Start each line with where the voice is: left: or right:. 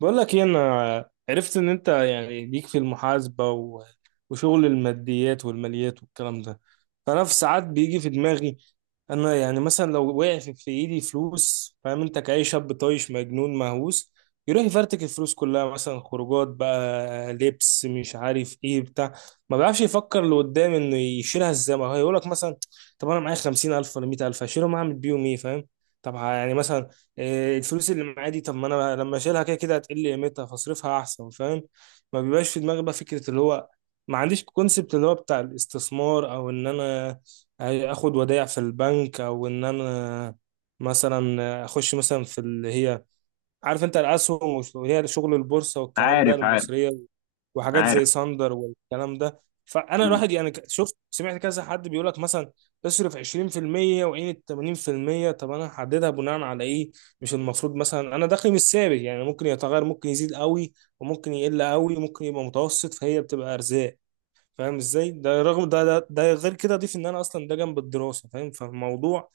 right: بقول لك ايه؟ انا عرفت ان انت يعني ليك في المحاسبه وشغل الماديات والماليات والكلام ده. فانا في ساعات بيجي في دماغي، انا يعني مثلا لو وقع في ايدي فلوس، فاهم؟ انت كأي شاب طايش مجنون مهووس يروح يفرتك الفلوس كلها، مثلا خروجات بقى، لبس، مش عارف ايه بتاع. ما بيعرفش يفكر لقدام انه يشيلها ازاي. ما هو يقول لك مثلا طب انا معايا 50,000 ولا 100,000 هشيلهم، اعمل بيهم ايه؟ فاهم؟ طب يعني مثلا إيه، الفلوس اللي معايا دي، طب ما انا لما اشيلها كده كده هتقل قيمتها، فاصرفها احسن. فاهم؟ ما بيبقاش في دماغي بقى فكره اللي هو، ما عنديش كونسبت اللي هو بتاع الاستثمار، او ان انا اخد ودائع في البنك، او ان انا مثلا اخش مثلا في اللي هي، عارف انت، الاسهم واللي هي شغل البورصه والكلام ده،
left: عارف عارف
right: المصريه، وحاجات زي
left: عارف.
right: ساندر والكلام ده. فانا
left: مم.
right: الواحد يعني شفت سمعت كذا حد بيقول لك مثلا تصرف 20% وعين 80%. طب انا هحددها بناء على ايه؟ مش المفروض مثلا، انا دخلي مش ثابت يعني، ممكن يتغير، ممكن يزيد قوي، وممكن يقل قوي، ممكن يبقى متوسط، فهي بتبقى ارزاق. فاهم ازاي؟ ده رغم ده، غير كده اضيف ان انا اصلا ده جنب الدراسه. فاهم؟ فالموضوع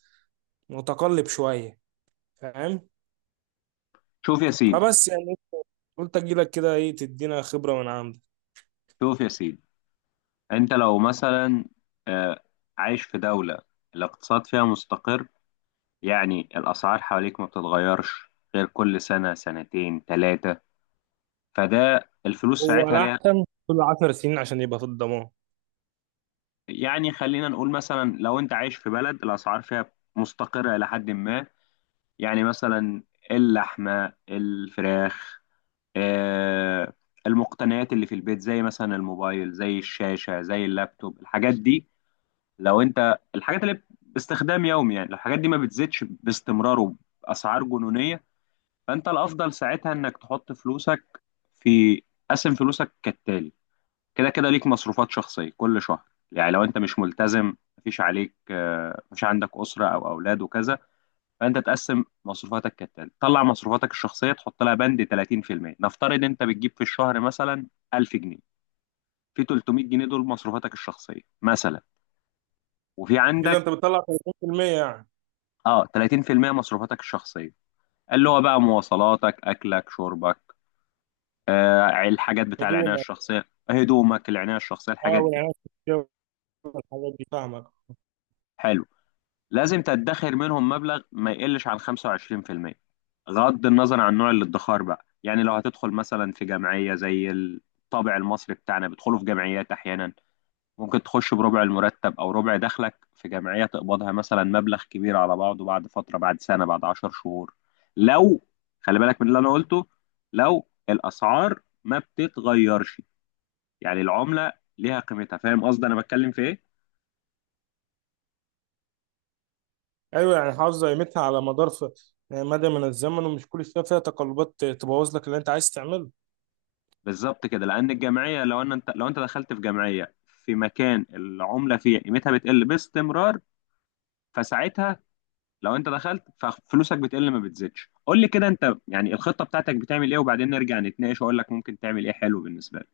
right: متقلب شويه. فاهم؟
left: شوف يا سيدي
right: فبس يعني قلت اجيلك كده، ايه، تدينا خبرة من عندك.
left: شوف يا سيدي، انت لو مثلا آه، عايش في دولة الاقتصاد فيها مستقر. يعني الأسعار حواليك ما بتتغيرش غير كل سنة سنتين ثلاثة، فده الفلوس
right: هو
left: ساعتها ليها.
right: الأحسن كل 10 سنين عشان يبقى في الضمان.
left: يعني خلينا نقول مثلا لو انت عايش في بلد الأسعار فيها مستقرة إلى حد ما، يعني مثلا اللحمة، الفراخ، آه، المقتنيات اللي في البيت زي مثلا الموبايل، زي الشاشة، زي اللابتوب، الحاجات دي، لو انت الحاجات اللي باستخدام يومي. يعني لو الحاجات دي ما بتزيدش باستمرار وباسعار جنونيه، فانت الافضل ساعتها انك تحط فلوسك في قسم فلوسك كالتالي. كده كده ليك مصروفات شخصيه كل شهر. يعني لو انت مش ملتزم، مفيش عليك، مش عندك اسره او اولاد وكذا، فانت تقسم مصروفاتك كالتالي. طلع مصروفاتك الشخصيه، تحط لها بند 30%. نفترض انت بتجيب في الشهر مثلا 1000 جنيه، في 300 جنيه دول مصروفاتك الشخصيه مثلا، وفي
right: كده
left: عندك
right: انت بتطلع 30% يعني؟
left: اه 30% مصروفاتك الشخصيه، اللي هو بقى مواصلاتك، اكلك، شربك، الحاجات بتاع
right: هدوم،
left: العنايه الشخصيه، هدومك، العنايه الشخصيه،
right: اه،
left: الحاجات دي،
right: والعناية الصحية والحاجات دي، فاهمك.
left: حلو. لازم تدخر منهم مبلغ ما يقلش عن 25% غض النظر عن نوع الادخار بقى. يعني لو هتدخل مثلا في جمعيه زي الطابع المصري بتاعنا، بيدخلوا في جمعيات احيانا، ممكن تخش بربع المرتب او ربع دخلك في جمعية تقبضها مثلا مبلغ كبير على بعضه بعد فترة، بعد سنة، بعد 10 شهور. لو خلي بالك من اللي انا قلته، لو الاسعار ما بتتغيرش، يعني العملة ليها قيمتها، فاهم قصدي انا بتكلم في ايه؟
right: ايوه، يعني حافظة قيمتها على مدار يعني مدى من الزمن، ومش كل شوية فيها تقلبات تبوظ لك اللي انت عايز تعمله.
left: بالظبط كده. لان الجمعية لو انت دخلت في جمعية في مكان العملة فيها قيمتها بتقل باستمرار، فساعتها لو انت دخلت ففلوسك بتقل ما بتزيدش. قول لي كده انت يعني الخطه بتاعتك بتعمل ايه، وبعدين نرجع نتناقش واقول لك ممكن تعمل ايه حلو بالنسبه لك.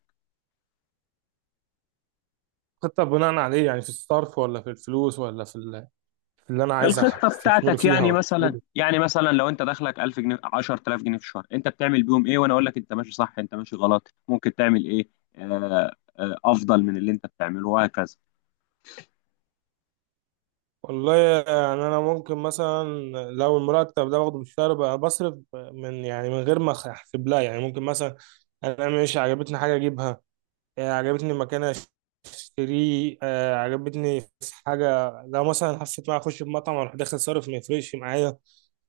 right: خطة بناء عليه يعني، في الصرف، ولا في الفلوس، ولا في اللي انا عايز
left: الخطه
right: استثمره
left: بتاعتك
right: فيها،
left: يعني
right: ولا؟
left: مثلا لو انت دخلك 1000 جنيه، 10000 جنيه في الشهر، انت بتعمل بيهم ايه؟ وانا اقول لك انت ماشي صح، انت ماشي غلط، ممكن تعمل ايه افضل من اللي انت بتعمله وهكذا.
right: والله يعني انا ممكن مثلا، لو المرتب ده باخده بالشهر بقى بصرف من يعني من غير ما احسب لها، يعني ممكن مثلا انا مش عجبتني حاجه اجيبها، آه، عجبتني مكان اشتريه، آه، عجبتني في حاجه، لو مثلا حسيت بقى اخش بمطعم اروح، داخل صارف، ما يفرقش معايا.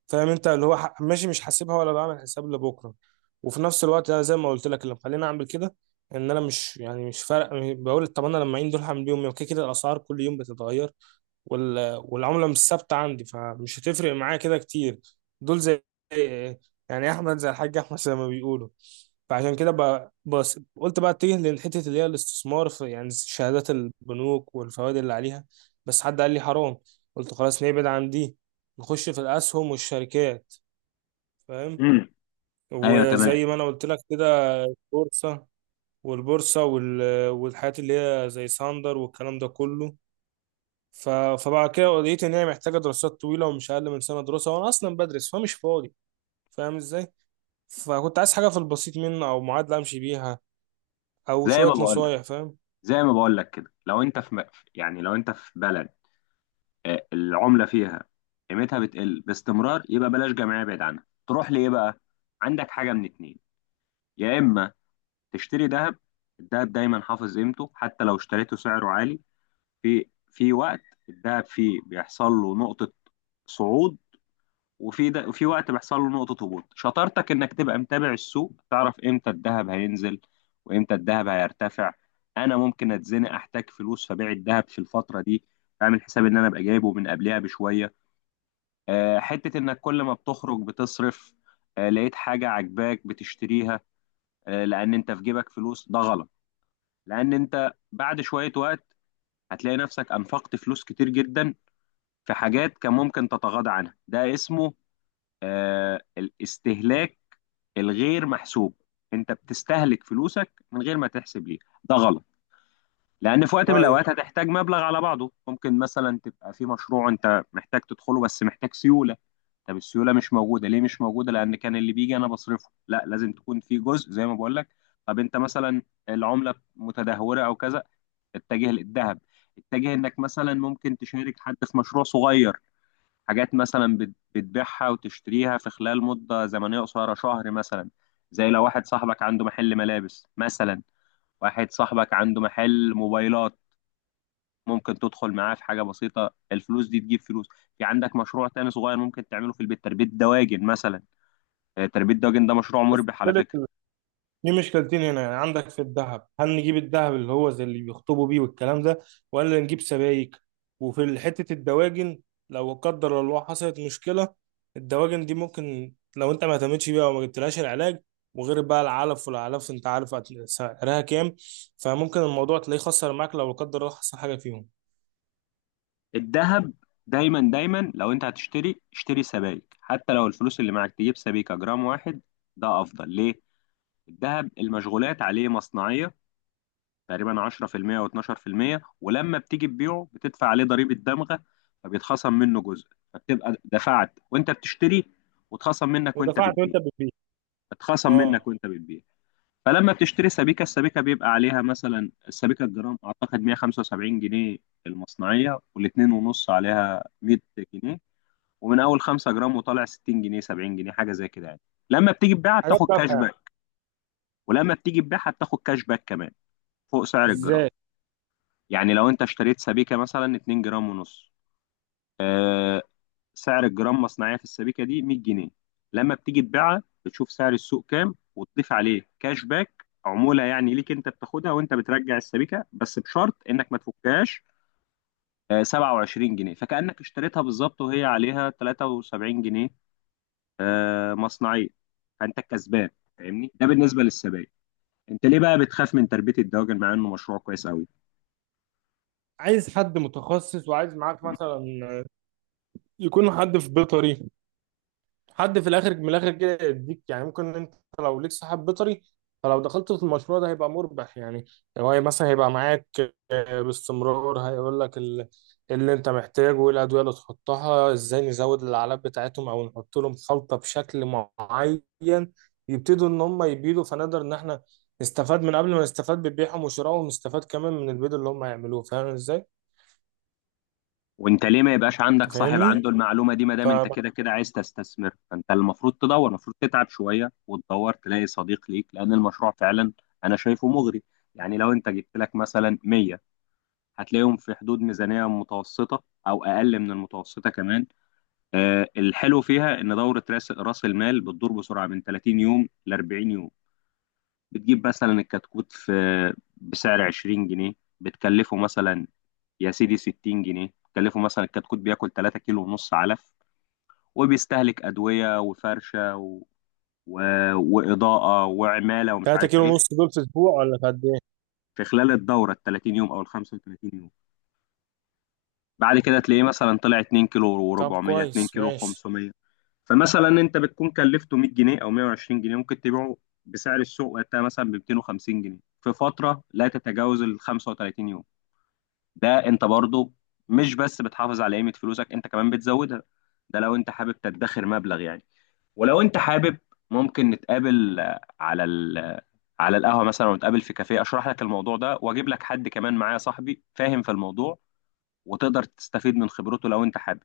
right: فاهم انت؟ اللي هو ماشي، مش حاسبها ولا بعمل حساب لبكره. وفي نفس الوقت أنا زي ما قلت لك، اللي مخليني اعمل كده ان انا مش يعني مش فارق. بقول طب انا لما اعين دول هعمل بيهم إيه؟ وكده كده الاسعار كل يوم بتتغير، والعملة مش ثابتة عندي، فمش هتفرق معايا كده كتير. دول زي يعني أحمد، زي الحاج أحمد زي ما بيقولوا. فعشان كده بس قلت بقى اتجه للحتة اللي هي الاستثمار في يعني شهادات البنوك والفوائد اللي عليها. بس حد قال لي حرام، قلت خلاص نبعد عن دي، نخش في الأسهم والشركات. فاهم؟
left: امم ايوه تمام.
right: وزي ما أنا قلت لك كده، البورصة، والبورصة والحاجات اللي هي زي ساندر والكلام ده كله. ف... فبعد كده لقيت ان هي محتاجه دراسات طويله ومش اقل من سنه دراسه، وانا اصلا بدرس فمش فاضي. فاهم ازاي؟ فكنت عايز حاجه في البسيط منه او معادله امشي بيها، او
left: زي
right: شويه
left: ما بقول
right: نصايح.
left: لك
right: فاهم؟
left: زي ما بقول لك كده، لو انت يعني لو انت في بلد العملة فيها قيمتها بتقل باستمرار، يبقى بلاش جمعية، بعيد عنها. تروح لإيه بقى؟ عندك حاجة من اتنين، يا إما تشتري ذهب. الذهب دايما حافظ قيمته حتى لو اشتريته سعره عالي. في وقت الذهب فيه بيحصل له نقطة صعود، وفي وقت بيحصل له نقطة هبوط. شطارتك إنك تبقى متابع السوق، تعرف إمتى الذهب هينزل وإمتى الذهب هيرتفع. أنا ممكن أتزنق، أحتاج فلوس، فبيع الذهب في الفترة دي، أعمل حساب إن أنا أبقى جايبه من قبلها بشوية. حتة إنك كل ما بتخرج بتصرف، لقيت حاجة عجباك بتشتريها، لأن أنت في جيبك فلوس، ده غلط. لأن أنت بعد شوية وقت هتلاقي نفسك أنفقت فلوس كتير جدا في حاجات كان ممكن تتغاضى عنها. ده اسمه الاستهلاك الغير محسوب. أنت بتستهلك فلوسك من غير ما تحسب ليه، ده غلط. لأن في وقت من
right: طيب.
left: الأوقات هتحتاج مبلغ على بعضه، ممكن مثلا تبقى في مشروع أنت محتاج تدخله بس محتاج سيولة. طب السيوله مش موجوده ليه؟ مش موجوده لان كان اللي بيجي انا بصرفه. لا، لازم تكون في جزء زي ما بقول لك. طب انت مثلا العمله متدهوره او كذا، اتجه للذهب، اتجه انك مثلا ممكن تشارك حد في مشروع صغير، حاجات مثلا بتبيعها وتشتريها في خلال مده زمنيه قصيره، شهر مثلا. زي لو واحد صاحبك عنده محل ملابس مثلا، واحد صاحبك عنده محل موبايلات، ممكن تدخل معاه في حاجه بسيطه، الفلوس دي تجيب فلوس. في عندك مشروع تاني صغير ممكن تعمله في البيت، تربيه دواجن مثلا. تربيه دواجن ده مشروع
right: بس
left: مربح على
right: مشكلة،
left: فكره.
right: دي مشكلتين هنا يعني. عندك في الذهب، هل نجيب الذهب اللي هو زي اللي بيخطبوا بيه والكلام ده، ولا نجيب سبائك؟ وفي حتة الدواجن، لو قدر الله حصلت مشكلة، الدواجن دي ممكن لو انت ما اهتمتش بيها وما جبتلهاش العلاج، وغير بقى العلف، والعلف انت عارف سعرها كام. فممكن الموضوع تلاقيه خسر معاك لو لا قدر الله حصل حاجة فيهم.
left: الذهب دايما دايما لو انت هتشتري اشتري سبائك، حتى لو الفلوس اللي معاك تجيب سبيكه جرام واحد، ده افضل ليه. الذهب المشغولات عليه مصنعيه تقريبا 10% و12%، ولما بتيجي تبيعه بتدفع عليه ضريبه دمغه، فبيتخصم منه جزء، فبتبقى دفعت وانت بتشتري واتخصم منك وانت
right: ودفعت
left: بتبيع.
right: وانت بتبيع.
left: اتخصم
right: اه.
left: منك وانت بتبيع. فلما بتشتري سبيكة، السبيكة بيبقى عليها مثلا، السبيكة الجرام أعتقد 175 جنيه المصنعية، والاتنين ونص عليها 100 جنيه، ومن أول 5 جرام وطالع 60 جنيه، 70 جنيه، حاجة زي كده يعني. لما بتيجي تبيعها
right: حاجات
left: بتاخد كاش
right: تافهة.
left: باك، ولما بتيجي تبيعها بتاخد كاش باك كمان فوق سعر الجرام.
right: ازاي؟
left: يعني لو أنت اشتريت سبيكة مثلا 2 جرام ونص، آه، سعر الجرام مصنعيه في السبيكه دي 100 جنيه، لما بتيجي تبيعها بتشوف سعر السوق كام وتضيف عليه كاش باك عموله يعني ليك انت بتاخدها وانت بترجع السبيكه، بس بشرط انك ما تفكهاش. 27 جنيه، فكانك اشتريتها بالظبط وهي عليها 73 جنيه مصنعيه، فانت الكسبان. فاهمني؟ ده بالنسبه للسبائك. انت ليه بقى بتخاف من تربيه الدواجن مع انه مشروع كويس قوي؟
right: عايز حد متخصص، وعايز معاك مثلا يكون حد في بيطري، حد في الاخر من الاخر كده يديك يعني. ممكن انت لو ليك صاحب بيطري، فلو دخلت في المشروع ده هيبقى مربح يعني. هو مثلا هيبقى معاك آه، باستمرار، هيقول لك اللي انت محتاجه، وايه الادويه اللي تحطها، ازاي نزود العلب بتاعتهم، او نحط لهم خلطه بشكل معين. يبتدوا ان هم يبيدوا فنقدر ان احنا نستفاد من قبل ما نستفاد ببيعهم وشرائهم، ونستفاد كمان من البيض اللي هم هيعملوه. فاهم ازاي؟
left: وانت ليه ما يبقاش عندك
right: انت
left: صاحب
right: فاهمني؟
left: عنده المعلومه دي؟ ما
right: ف
left: دام انت كده كده عايز تستثمر، فانت المفروض تدور، المفروض تتعب شويه وتدور تلاقي صديق ليك، لان المشروع فعلا انا شايفه مغري. يعني لو انت جبت لك مثلا 100، هتلاقيهم في حدود ميزانيه متوسطه او اقل من المتوسطه كمان. الحلو فيها ان دوره راس المال بتدور بسرعه من 30 يوم ل 40 يوم. بتجيب مثلا الكتكوت في بسعر 20 جنيه، بتكلفه مثلا يا سيدي 60 جنيه، بتكلفه مثلا الكتكوت بياكل 3 كيلو ونص علف، وبيستهلك أدوية وفرشة و... وإضاءة وعمالة ومش
right: 3
left: عارف
right: كيلو
left: إيه
right: ونص دول في اسبوع ولا في قد ايه؟
left: في خلال الدورة ال 30 يوم أو ال 35 يوم. بعد كده تلاقيه مثلا طلع 2 كيلو
right: طب
left: و400، 2
right: كويس،
left: كيلو
right: ماشي.
left: 500، فمثلا أنت بتكون كلفته 100 جنيه أو 120 جنيه، ممكن تبيعه بسعر السوق وقتها مثلا ب 250 جنيه في فترة لا تتجاوز ال 35 يوم. ده انت برضو مش بس بتحافظ على قيمة فلوسك، انت كمان بتزودها. ده لو انت حابب تدخر مبلغ يعني. ولو انت حابب، ممكن نتقابل آه، على ال آه، على القهوة مثلا، ونتقابل في كافيه، اشرح لك الموضوع ده واجيب لك حد كمان معايا صاحبي فاهم في الموضوع، وتقدر تستفيد من خبرته لو انت حابب.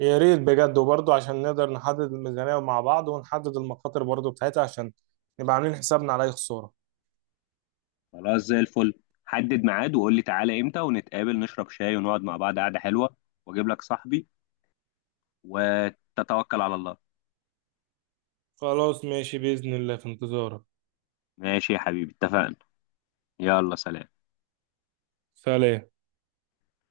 right: يا ريت بجد، وبرضه عشان نقدر نحدد الميزانية مع بعض، ونحدد المخاطر برضه بتاعتها، عشان نبقى عاملين حسابنا على أي خسارة.
left: خلاص زي الفل. حدد ميعاد وقول لي تعالى امتى، ونتقابل نشرب شاي ونقعد مع بعض قعدة حلوة، واجيب لك صاحبي، وتتوكل على الله.
right: خلاص، ماشي بإذن الله، في انتظارك.
left: ماشي يا حبيبي اتفقنا. يلا سلام.
right: سلام.